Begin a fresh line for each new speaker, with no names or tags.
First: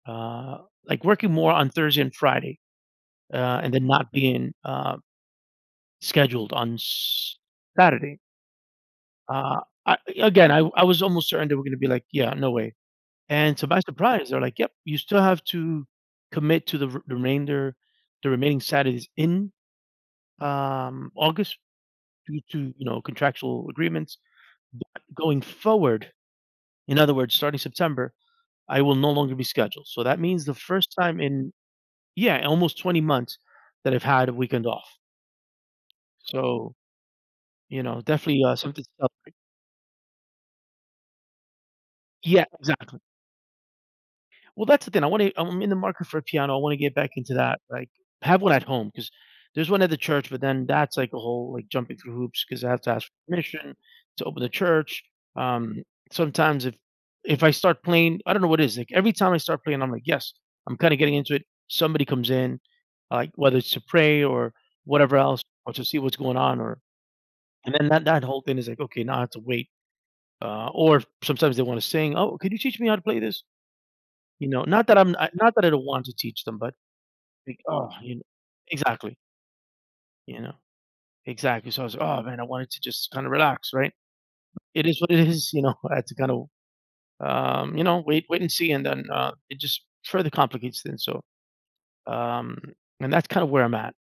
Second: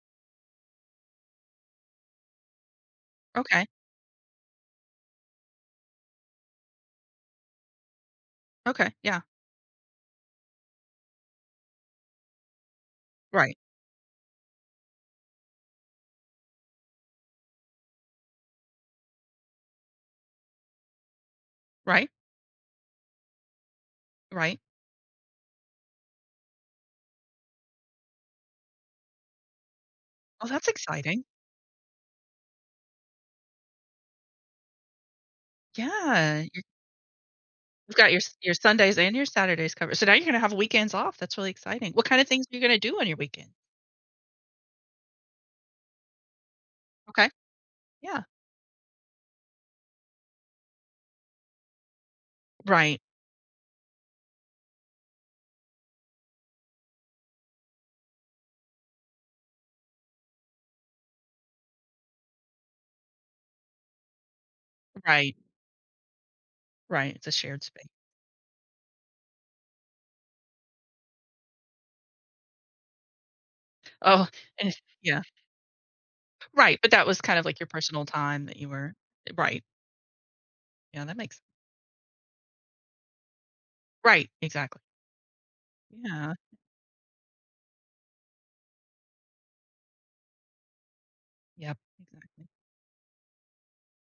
Uh, like working more on Thursday and Friday, uh,
Okay.
and then not being, uh scheduled on S Saturday.
Okay. Yeah.
Uh, I again, I w I was almost certain they were going to be like, yeah, no way.
Right.
And so by surprise, they're like, yep you still have to commit to the re remainder the remaining Saturdays in um August
Right.
due to, you know, contractual agreements
Right.
but going forward, in other words, starting September, I will no longer be scheduled. So, that means
Oh,
the
that's
first time
exciting.
in yeah, almost 20 months that I've had a weekend off.
Yeah, you're
So, you
You've
know,
got your s
definitely
your
uh something to
Sundays and your
celebrate.
Saturdays covered. So now you're gonna have weekends off. That's really exciting. What kinda things
Yeah,
are you gonna do
exactly.
on your weekend?
Well, that's the thing, I want it I'm in the market for a piano. I want to get back
Okay.
into that, like,
Yeah.
I have one at home 'cause there's one at the church, but then that's like a whole like jumping through hoops 'cause I have to
Right.
ask permission to open the church, um, sometimes if if I start playing I don't know what is like every time I start playing, I'm like, yes, I'm kinda getting into it. Somebody comes in, like, whether it's to pray or whatever
Right.
else or to see what's going on or
Right. It's a shared
and
spa
then that that whole thing is like, okay, now I have to wait, uh, or sometimes they wanna sing, oh, could you teach me how to play this?
Oh,
You know,
eh,
not that I'm
yeah.
I not that I don't want to teach them, but
Right. But that was kind of like
like,
your
oh,
personal
you kn
time that you were
Exactly.
Eh, right.
You know.
Yeah, that makes
exactly. So I was, oh man, I wanted to just kinda relax, right?
Right. Exactly.
It is what it is, you know, I had to kind
Yeah.
of, um, you know wait wait and see, and then, uh, it just further complicates things so,
Yep. Exactly.
um, and that's kind of where I'm at.